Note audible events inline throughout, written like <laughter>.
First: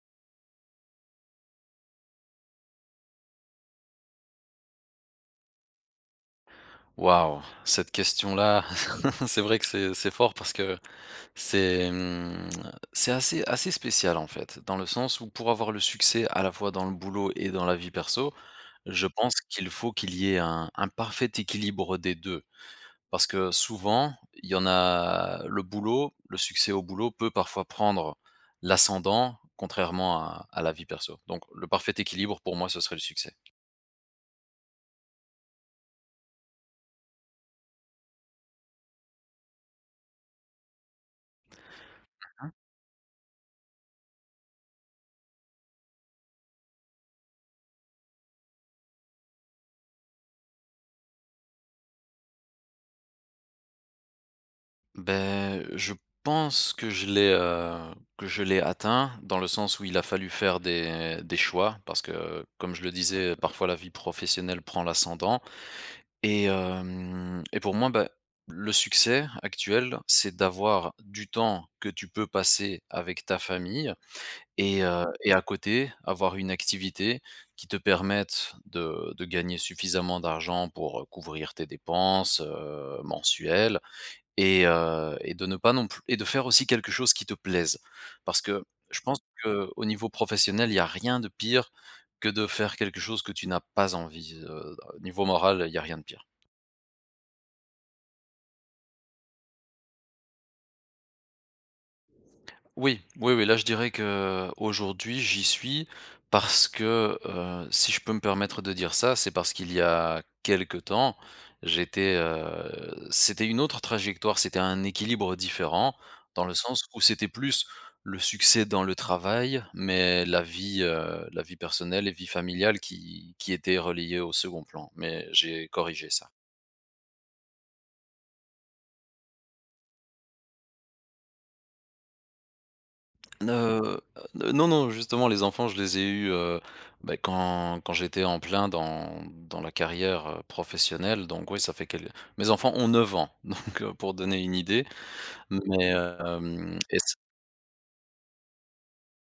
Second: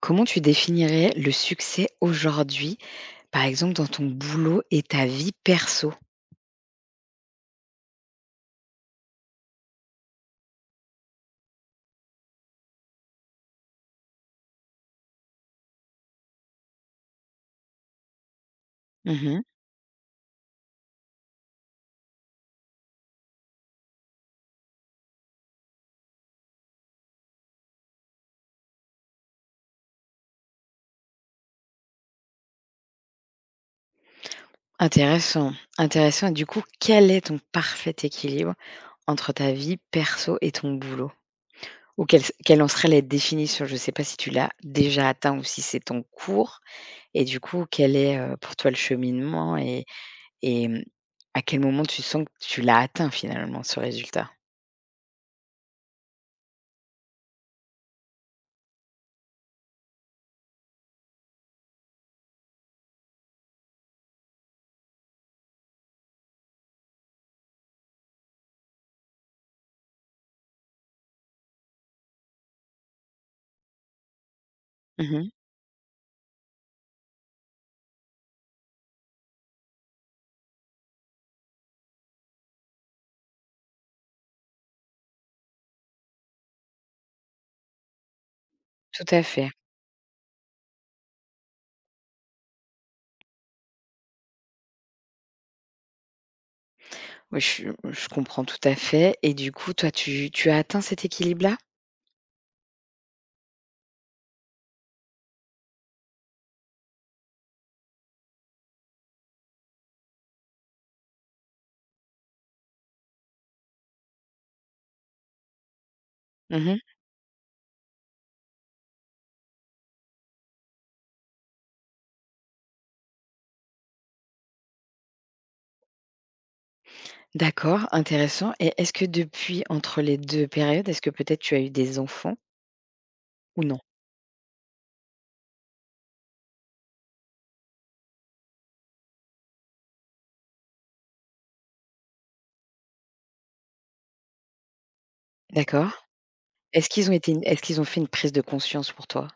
Comment tu définirais le succès aujourd'hui, par exemple dans ton boulot et ta vie perso? Waouh, cette question-là, <laughs> c'est vrai que c'est fort parce que c'est, mmh, c'est assez spécial en fait, dans le sens où pour avoir le succès à la fois dans le boulot et dans la vie perso, je pense Mmh. qu'il faut qu'il y ait un parfait équilibre des 2. Parce que souvent, il y en a le boulot, le succès au boulot peut parfois prendre l'ascendant, contrairement à la vie perso. Donc le parfait équilibre pour moi, ce serait le succès. Intéressant, intéressant et du coup, quel est ton parfait équilibre entre ta vie perso et ton boulot? Ou quelle en serait la définition? Je ne sais pas si tu l'as déjà atteint ou si c'est ton cours et du coup, quel est, pour toi le cheminement et et mmh, à quel moment tu sens que tu l'as atteint finalement ce résultat? Ben, je pense que que je l'ai atteint dans le sens où il a fallu faire des choix parce que, comme je le disais, parfois la vie professionnelle prend l'ascendant et pour moi, bah, le succès actuel, c'est d'avoir du temps que tu peux passer avec ta famille et heu Mmh. et à côté, avoir une activité qui te permette de gagner suffisamment d'argent pour, couvrir tes dépenses, mensuelles et de ne pas non plus et de faire aussi quelque chose qui te plaise. Parce que je Tout pense à fait. qu'au niveau professionnel, il y a rien de pire que de faire quelque chose que tu n'as pas envie, niveau moral, il y a rien de pire. Oui, je comprends tout à fait et du coup, toi, tu as atteint cet équilibre-là? Oui, oui, oui, là je dirais que aujourd'hui, j'y suis parce que, si je peux me permettre de dire ça, c'est parce qu'il y a quelque temps, c'était une autre trajectoire, c'était un équilibre différent dans le sens Mmh. où c'était plus le succès dans le travail, mais la vie personnelle et vie familiale qui étaient relayées au second plan, mais j'ai corrigé ça. D'accord, intéressant et est-ce que depuis, entre les 2 périodes, est-ce que peut-être tu as eu des enfants ou non? Heu, non, non, justement, les enfants, je les ai eus, bah, quand j'étais en plein dans la carrière, professionnelle, donc oui, ça fait quel mes enfants ont 9 ans, <laughs> donc pour donner une idée, mais D'accord. hem Est-ce et qu'ils ont c été est-ce qu'ils ont fait une prise de conscience pour toi?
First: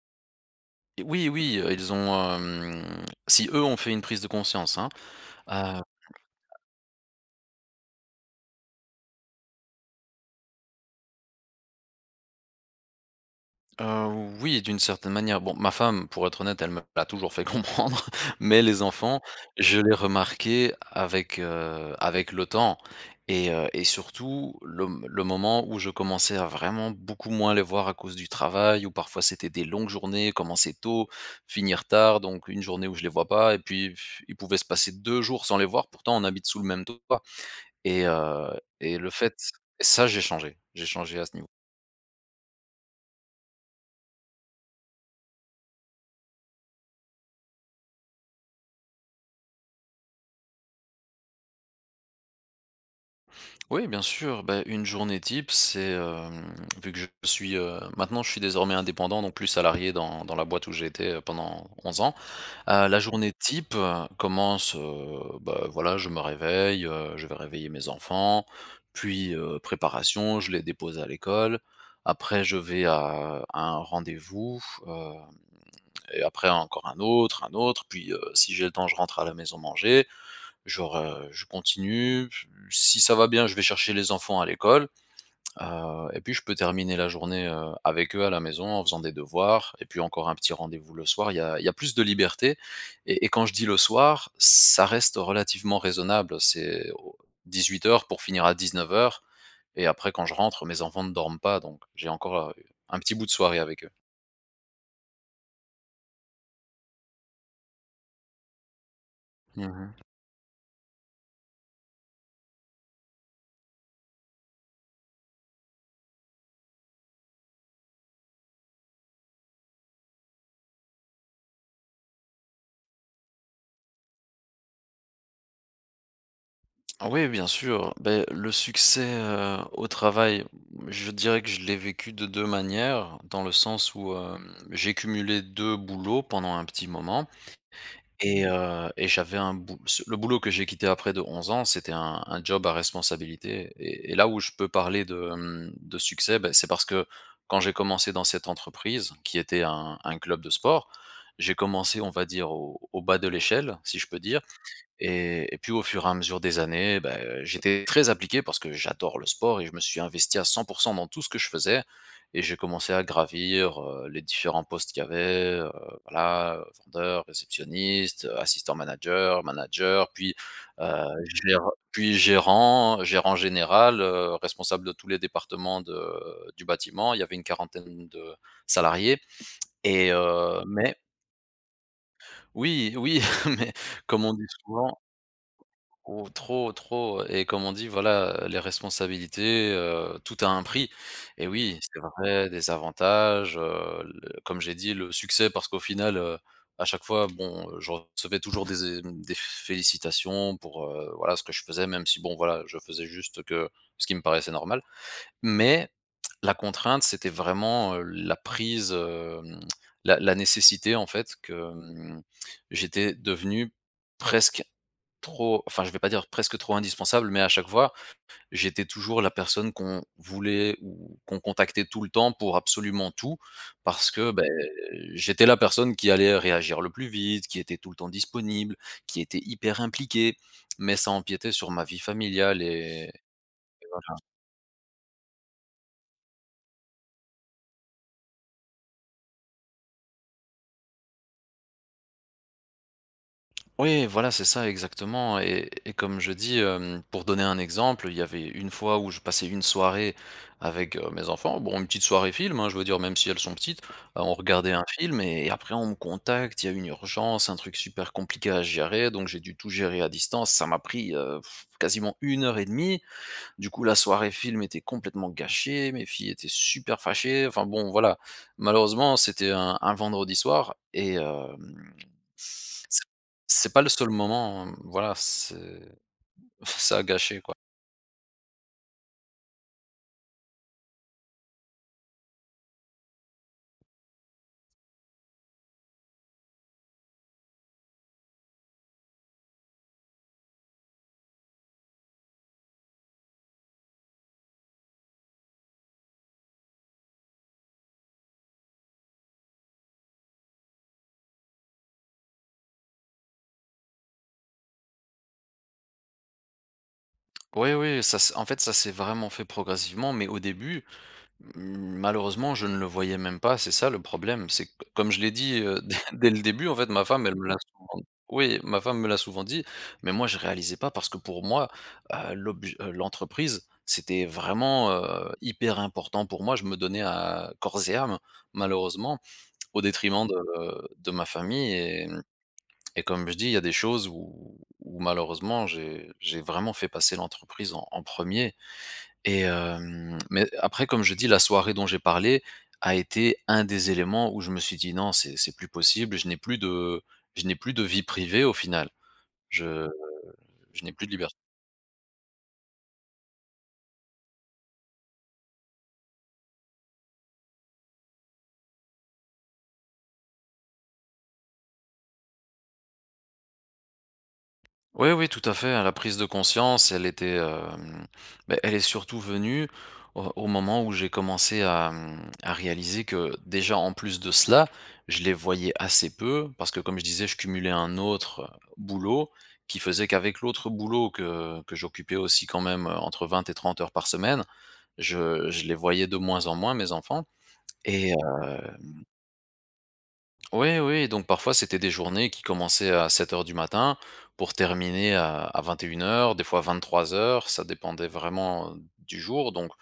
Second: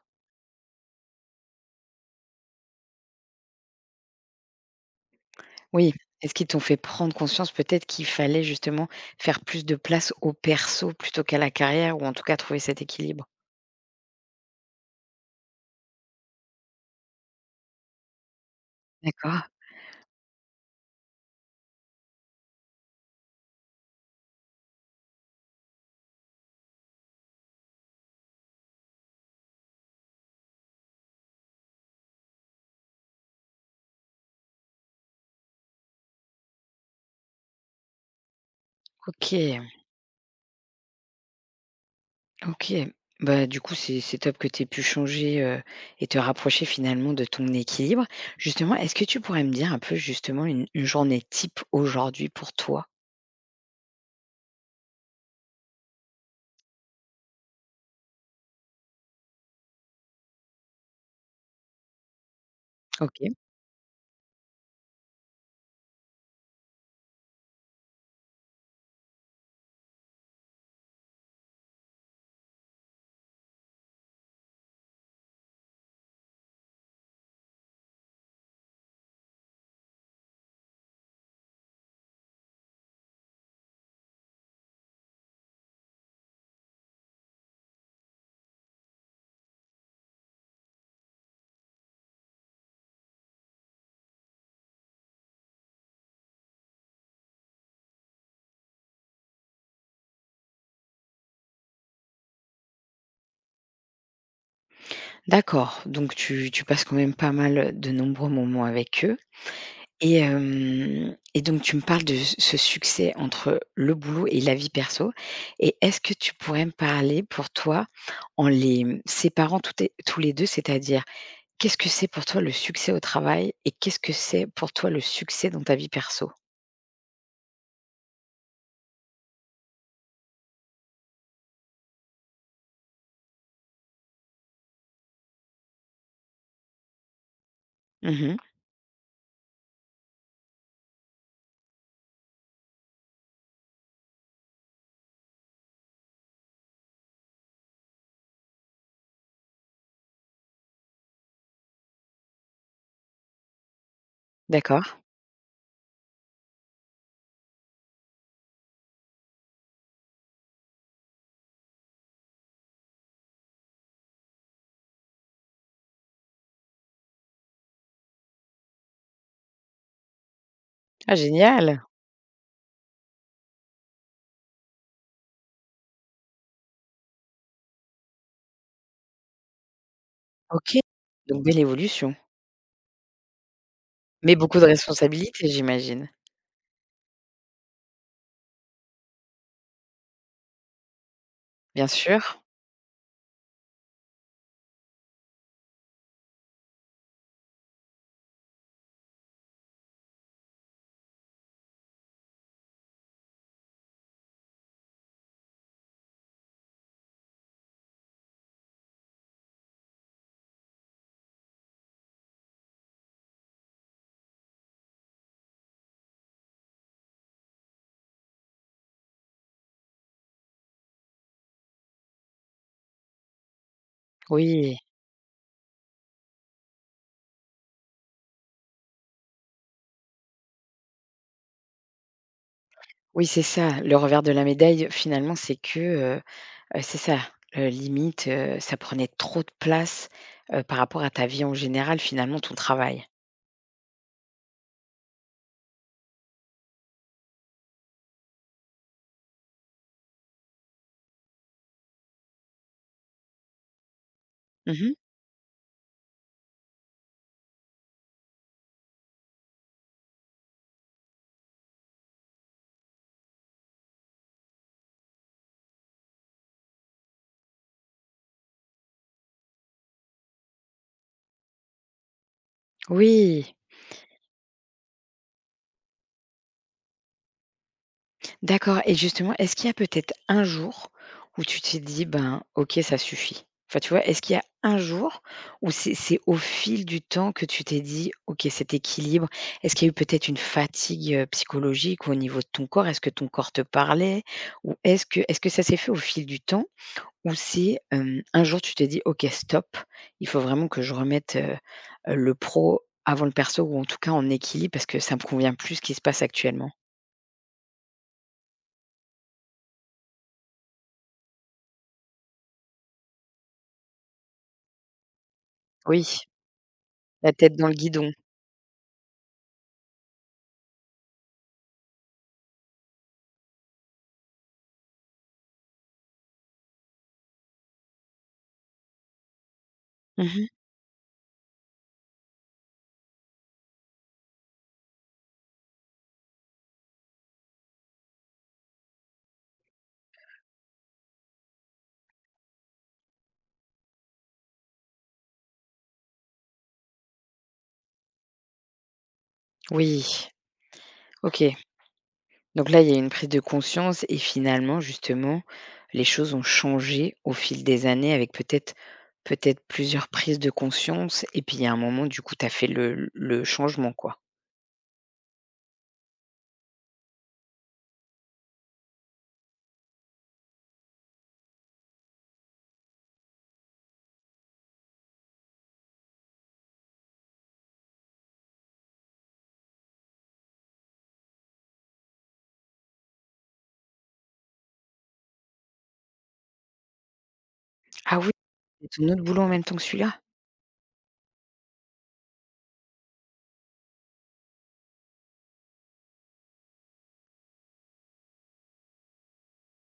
oui, oui, ils ont, si eux ont fait une prise de conscience, hein. Oui. Est-ce qu'ils t'ont fait prendre conscience peut-être qu'il fallait justement faire plus de place au perso plutôt qu'à la carrière ou en tout cas trouver cet équilibre? Heu, oui, d'une certaine manière. Bon, ma femme, pour être honnête, elle me l'a toujours fait <laughs> comprendre, mais les enfants, D'accord, je l'ai remarqué avec le temps et surtout le moment où je commençais à vraiment beaucoup moins les voir à cause du travail, où parfois c'était des longues journées, commencer tôt, finir tard, donc une journée où je les vois pas et puis il pouvait se passer 2 jours sans les voir, pourtant on habite sous le même toit et heu et le fait OK. et ça j'ai changé à ce niveau. OK. Bah, du coup, c'est top que tu aies pu changer, et te rapprocher finalement de ton équilibre. Justement, est-ce que tu pourrais me dire un peu justement une journée type aujourd'hui pour toi? Oui, bien sûr. Bah, une journée type, vu que je suis, maintenant je suis désormais indépendant, donc plus salarié dans la boîte où j'ai été, pendant 11 ans. La journée OK. type, commence, bah, voilà, je me réveille, je vais réveiller mes enfants, puis, préparation, je les dépose à l'école. Après, je vais à un rendez-vous, hem, et après encore un autre, puis, si j'ai le temps, je rentre à la maison manger. Genre, je continue, si ça va bien, je vais chercher les enfants à l'école, et puis je peux terminer la journée, avec eux à la maison en faisant des devoirs et puis encore un petit rendez-vous le soir. Il y a plus de liberté et quand je dis le soir, ça reste relativement raisonnable. C'est au heures pour finir à 19 heures et après quand je rentre, mes enfants ne dorment pas donc j'ai encore, un petit bout de soirée avec eux. D'accord, donc tu passes quand même pas mal, de nombreux moments avec eux Mmh. Et donc tu me parles de ce succès entre le boulot et la vie perso et est-ce que tu pourrais me parler pour toi en les, séparant toutes et tous les 2, c'est-à-dire qu'est-ce que c'est pour toi le succès au travail et qu'est-ce que c'est pour toi le succès dans ta vie perso? Oui, bien sûr. Beh, le succès, au travail, je dirais que je l'ai vécu de 2 manières, dans le sens où, j'ai cumulé 2 boulots pendant un petit moment Mmh. et j'avais un bou ce le boulot que j'ai quitté après de 11 ans, c'était un job à responsabilité et là où je peux parler de succès, beh, c'est parce que quand j'ai commencé dans cette entreprise, qui était un club de sport, j'ai commencé, on va dire, au bas de l'échelle, si je peux dire D'accord. et puis au fur et à mesure des années, bah, j'étais très appliqué parce que j'adore le sport et je me suis investi à 100 dans tout ce que je faisais et j'ai commencé à gravir, les différents postes qu'il y avait, voilà, vendeur, réceptionniste, assistant manager, manager, puis, heu, Ah génial! Gérant, gérant général, responsable de tous les départements de du bâtiment. Il y avait une quarantaine de salariés et OK. mais Donc belle évolution. oui, oui, <laughs> mais comme on Mais dit beaucoup de souvent. responsabilités, j'imagine? Oh, trop, trop et comme on dit, voilà, les responsabilités, tout a un prix et oui, Bien c'est sûr. vrai, des avantages, le comme j'ai dit, le succès parce qu'au final, à chaque fois, bon, je recevais toujours des félicitations pour, voilà, ce que je faisais, même si, bon, voilà, je faisais juste que ce qui me paraissait normal. Mais la contrainte, c'était vraiment, la nécessité, en fait, que, j'étais devenu presque trop enfin, je vais pas dire presque trop indispensable, mais à chaque fois, j'étais toujours la personne qu'on voulait ou qu'on contactait tout le temps pour absolument tout parce que, beh, Oui, j'étais la personne qui allait réagir le plus vite, qui était tout le temps disponible, qui était hyper impliquée, mais ça empiétait sur ma vie familiale et oui, c'est ça. et Le voilà. revers de la médaille, finalement, c'est que, c'est ça, limite, ça prenait trop de place, par rapport à ta vie en général, finalement, ton travail. Oui, voilà, c'est ça exactement et comme je dis, pour donner un exemple, il y avait une fois où je passais une soirée avec, mes enfants. Bon, une petite soirée film, hein, je veux dire, même si elles sont petites, on regardait un Mmh. film et après on me contacte, il y a une urgence, un truc super compliqué à gérer, donc j'ai dû tout gérer à distance. Ça m'a pris, quasiment 1 heure et demie du coup, la soirée film était complètement gâchée, mes filles étaient super fâchées. Enfin bon, voilà. Malheureusement, c'était un vendredi soir et c'est Oui. c'est pas le seul moment, voilà, c'est <laughs> ça a gâché, quoi. D'accord et justement, est-ce qu'il y a peut-être un jour où tu t'es dit: «Ben, OK, ça suffit»? Enfin, tu vois, est-ce qu'il y a un jour où c'est au fil du temps que tu t'es dit: «OK, cet équilibre»? Est-ce qu'il y a eu peut-être une fatigue, psychologique ou au niveau de ton corps? Est-ce que ton corps te parlait? Ou est-ce que ça s'est fait au fil du temps? Ou c'est, un jour tu t'es dit: «OK, stop, il faut vraiment que je remette, le pro avant le perso ou en tout cas en équilibre parce que ça me convient plus ce qui se passe actuellement»? Oui, oui, ça s en fait, ça s'est vraiment fait progressivement, mais au début, malheureusement, je ne le voyais même pas, c'est ça le problème. C'est que comme je l'ai dit, Oui, <laughs> dès le début, en fait, ma femme, elle la me l'a tête dans le souvent, guidon. oui, ma femme me l'a souvent dit, mais moi je réalisais pas parce que pour moi, l'entreprise, c'était vraiment, hyper important pour moi. Je me donnais à corps et âme, malheureusement, au Mmh détriment mh. de ma famille et comme je dis, il y a des choses où malheureusement j'ai vraiment fait passer l'entreprise en 1 et mais après, comme je dis, la soirée dont j'ai parlé a été un des éléments où je me suis dit: «Non, c'est plus possible, je n'ai plus de vie privée au final. Je Oui, je n'ai plus de liberté». OK. Donc là, il y a une prise de conscience et finalement, justement, les choses ont changé au fil des années avec peut-être plusieurs prises de conscience et puis il y a un moment, du coup, tu as fait le changement, quoi. Oui, oui, tout à fait, hein, la prise de conscience, elle était, beh, elle est surtout venue au moment où j'ai commencé à réaliser que déjà, en plus de cela, je les voyais assez peu parce que comme je disais, je cumulais un autre, boulot qui faisait qu'avec l'autre boulot que j'occupais aussi quand même, entre 20 et 30 heures par semaine, je les voyais de moins en moins mes enfants et Ah oui, c'est ton autre boulot en même temps que celui-là? oui, oui, donc parfois c'était des journées qui commençaient à 7 heures du matin pour terminer à 21 heures, des fois 23 heures. Ça dépendait vraiment du jour donc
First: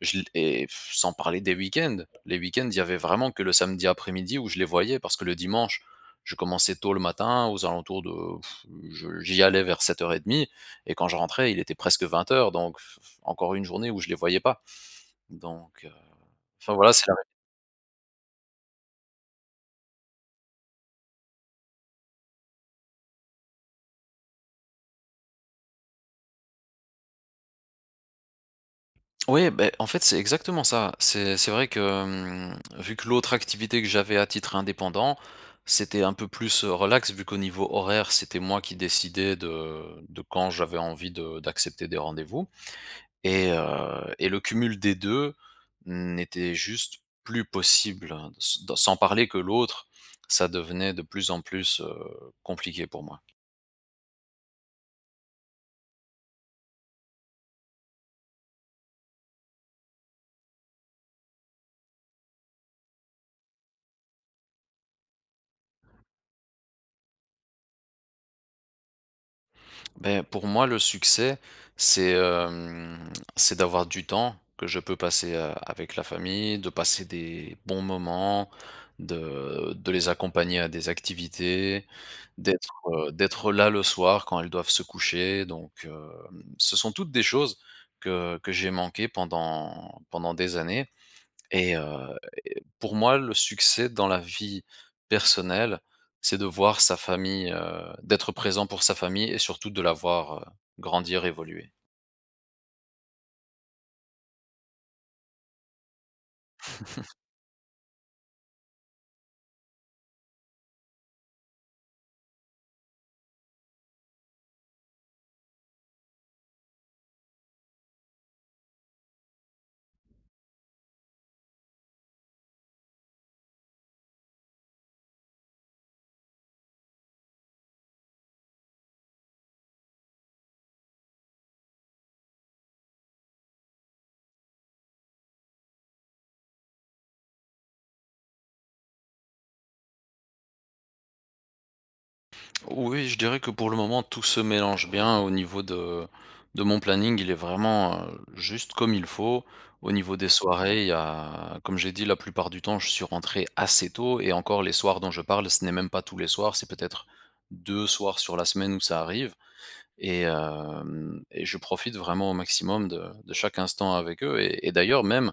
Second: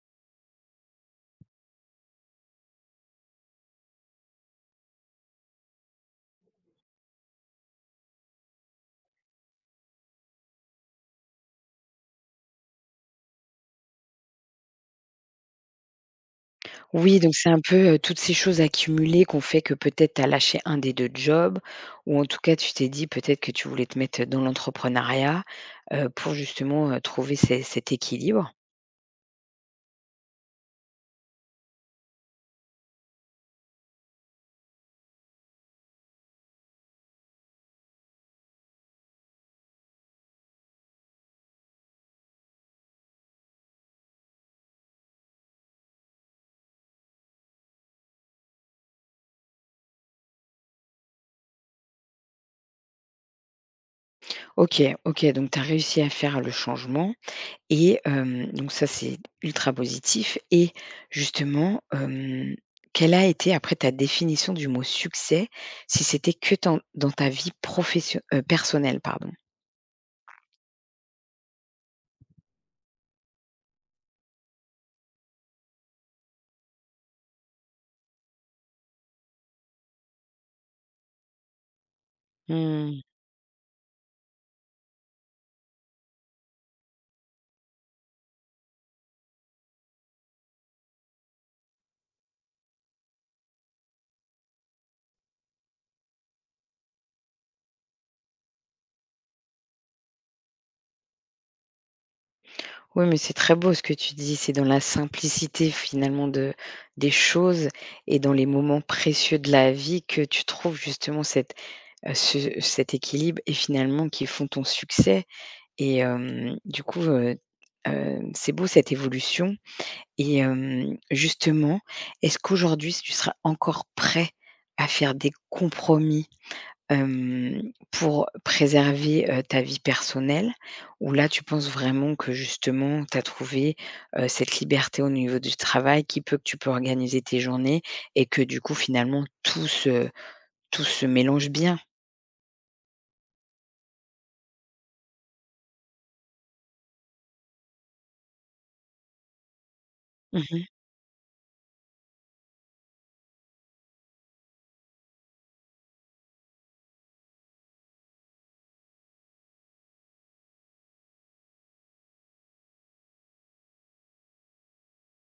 je l et pff, sans parler des week-ends. Les week-ends, il y avait vraiment que le samedi après-midi où je les voyais parce que le dimanche, je commençais tôt le matin aux alentours de Pff, je j'y allais vers 7:30 et quand je rentrais, il était presque 20 heures. Donc encore une journée où je les voyais pas donc enfin voilà, c'est la. Oui, donc c'est un peu, toutes ces choses accumulées qu'on fait que peut-être tu as lâché un des 2 jobs ou en tout cas, tu t'es dit peut-être que tu voulais te mettre, dans l'entrepreneuriat, pour justement, trouver ces cet équilibre. Oui, ben en fait, c'est exactement ça. C'est vrai que, vu que l'autre activité que j'avais à titre indépendant, c'était un peu plus, relax vu qu'au niveau horaire, c'était moi qui décidais de quand j'avais envie de d'accepter des rendez-vous et le cumul des 2 n'était juste plus possible, hein, s dans sans parler que l'autre, ça devenait de plus en plus, compliqué pour moi. OK, OK, donc tu as réussi à faire le changement donc ça, c'est ultra positif et justement, quelle a été après ta définition du mot «succès», si c'était que dans ta vie profession personnelle, pardon? Ben pour moi, le succès, c'est, c'est d'avoir du temps que je peux passer, avec la famille, de passer des bons moments, de les accompagner à des activités, d'être, Mmh. D'être là le soir quand elles doivent se coucher donc, ce sont toutes des choses que j'ai manquées pendant des années. Et et pour moi, le succès dans la vie personnelle, c'est de voir sa famille, d'être présent pour sa famille et surtout de la voir, grandir, évoluer. Oui, mais c'est très beau ce que tu dis, c'est dans la simplicité finalement de des choses et dans les moments précieux de la vie que tu trouves justement cette, ce cet équilibre et finalement qui font ton succès. Et hem, du coup, hem, c'est beau cette évolution et justement, est-ce qu'aujourd'hui tu seras encore prêt à faire des compromis, hem, pour préserver, ta vie personnelle? Ou là, tu penses vraiment que justement, tu as trouvé, cette liberté au niveau du travail qui peut que tu peux organiser tes journées et que du coup, finalement, tout se mélange bien? Oui, je dirais que pour le moment, tout se mélange bien au niveau de mon planning, il est vraiment, juste comme il faut. Au niveau des Mmh mh. soirées, il y a comme j'ai dit, la plupart du temps, je suis rentré assez tôt et encore les soirs dont je parle, ce n'est même pas tous les soirs, c'est peut-être 2 soirs sur la semaine où ça arrive. Et hem et je profite vraiment au maximum de chaque instant avec eux et d'ailleurs même,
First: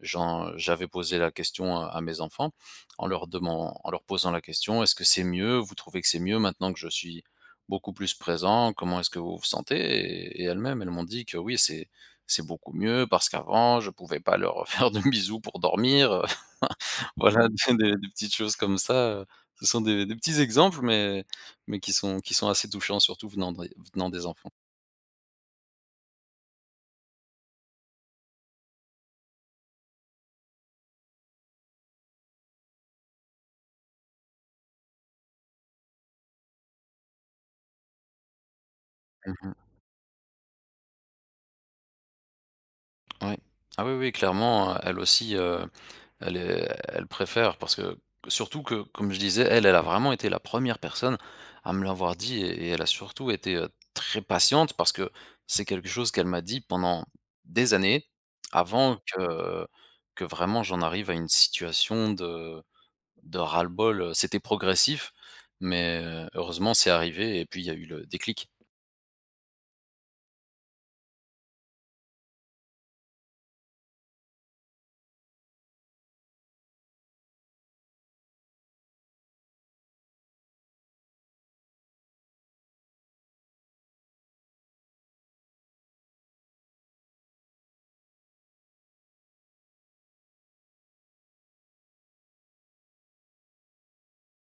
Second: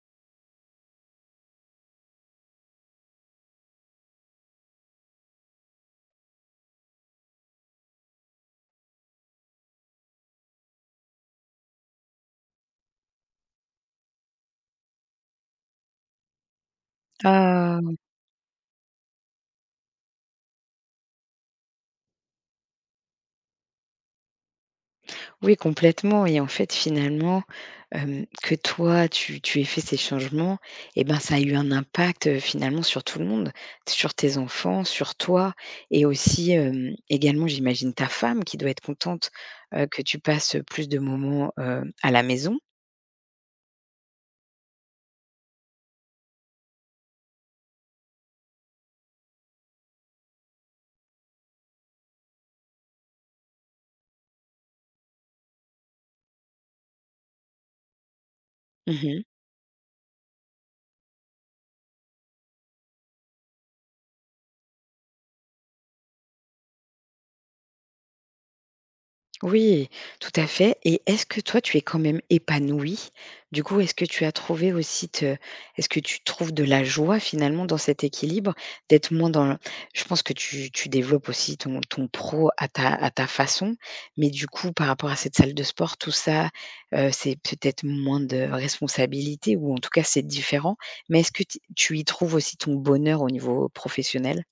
j'avais posé la question à mes enfants en leur posant la question : « Est-ce que c'est mieux? Vous trouvez que c'est mieux maintenant que je suis beaucoup plus présent? Comment est-ce que vous vous sentez ? » Et elles-mêmes, elles m'ont dit que oui, c'est beaucoup mieux parce qu'avant je pouvais pas leur <laughs> faire de bisous pour dormir, <laughs> voilà des petites choses comme ça, ce sont des petits exemples mais qui sont assez touchants, surtout venant des enfants. Oui, complètement et en fait, finalement, que toi, tu aies fait ces changements et ben, ça a eu un impact, finalement sur tout le monde, sur tes enfants, sur toi et aussi, également, j'imagine ta femme qui doit être contente, Mmh. Que tu passes, plus de moments, à la maison. Oui. Ah oui, oui, clairement, elle aussi, elle préfère parce que surtout que, comme je disais, elle, elle a vraiment été la première personne à me l'avoir dit et elle a surtout été, très patiente parce que c'est quelque chose qu'elle m'a dit pendant des années avant Mmh. Que vraiment j'en arrive à une situation de ras-le-bol, c'était progressif, mais heureusement c'est arrivé et puis il y a eu le déclic. Oui, tout à fait. Et est-ce que toi, tu es quand même épanouie? Du coup, est-ce que tu as trouvé aussi te est-ce que tu trouves de la joie finalement dans cet équilibre? D'être moins dans le je pense que tu développes aussi ton pro à ta façon, mais du coup, par rapport à cette salle de sport, tout ça, c'est peut-être moins de responsabilité ou en tout cas, c'est différent. Mais est-ce que t tu y trouves aussi ton bonheur au niveau professionnel?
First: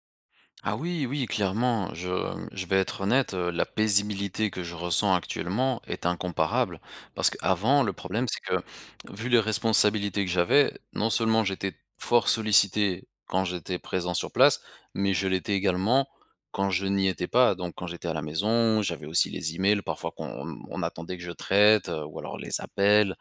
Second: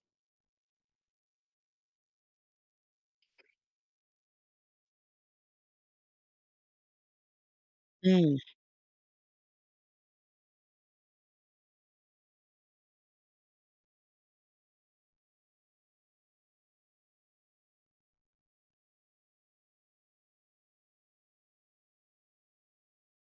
Ah oui, oui, clairement, je vais être honnête, la paisibilité que je ressens actuellement est incomparable. Parce qu'avant, le problème, c'est Mmh. que, vu les responsabilités que j'avais, non seulement j'étais fort sollicité quand j'étais présent sur place, mais je l'étais également quand je n'y étais pas. Donc, quand j'étais à la maison, j'avais aussi les emails, parfois qu'on attendait que je traite, ou alors les appels,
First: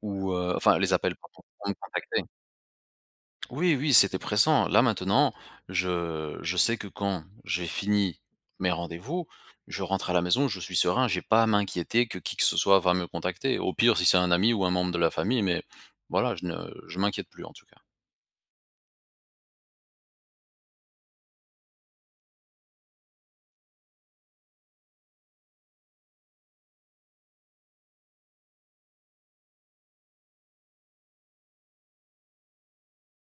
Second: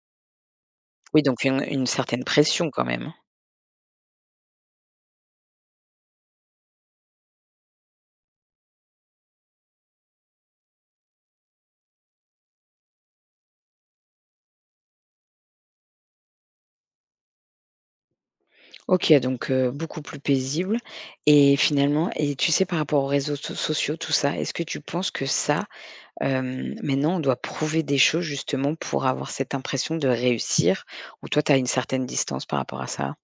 ou enfin, les appels Oui, pardon, donc une pour me une contacter. certaine pression quand même. Oui, oui, c'était pressant. Là, maintenant, je sais que quand j'ai fini mes rendez-vous, je rentre à la maison, je suis serein, j'ai pas à m'inquiéter que qui que ce soit va me contacter. Au pire, si c'est un ami ou un membre de la famille, mais voilà, je ne je m'inquiète plus en tout cas. OK, donc beaucoup plus paisible et finalement et tu sais par rapport aux réseaux sociaux, tout ça, est-ce que tu penses que ça, maintenant on doit prouver des choses justement pour avoir cette impression de réussir ou toi tu as une certaine distance par rapport à ça?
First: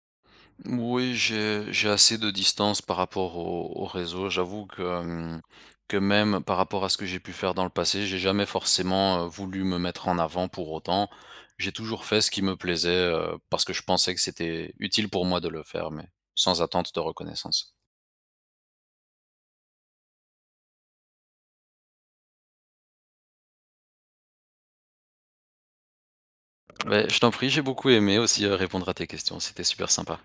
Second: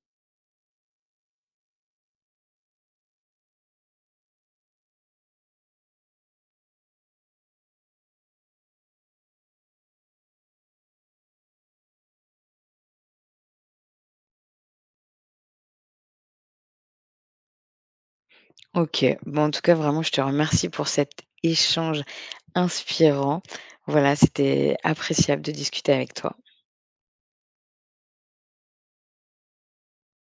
Oui, j'ai assez de distance par rapport au, au réseau. J'avoue que même par rapport à ce que j'ai pu faire dans le passé, j'ai jamais forcément voulu me mettre en avant pour autant. J'ai toujours fait ce qui me plaisait parce que je pensais que c'était utile pour moi de le faire, mais sans attente de reconnaissance. OK, bon en tout cas vraiment je te remercie pour cet échange inspirant. Voilà, c'était appréciable de discuter avec toi. Ouais, je t'en prie, j'ai beaucoup aimé aussi répondre à tes questions. C'était super sympa.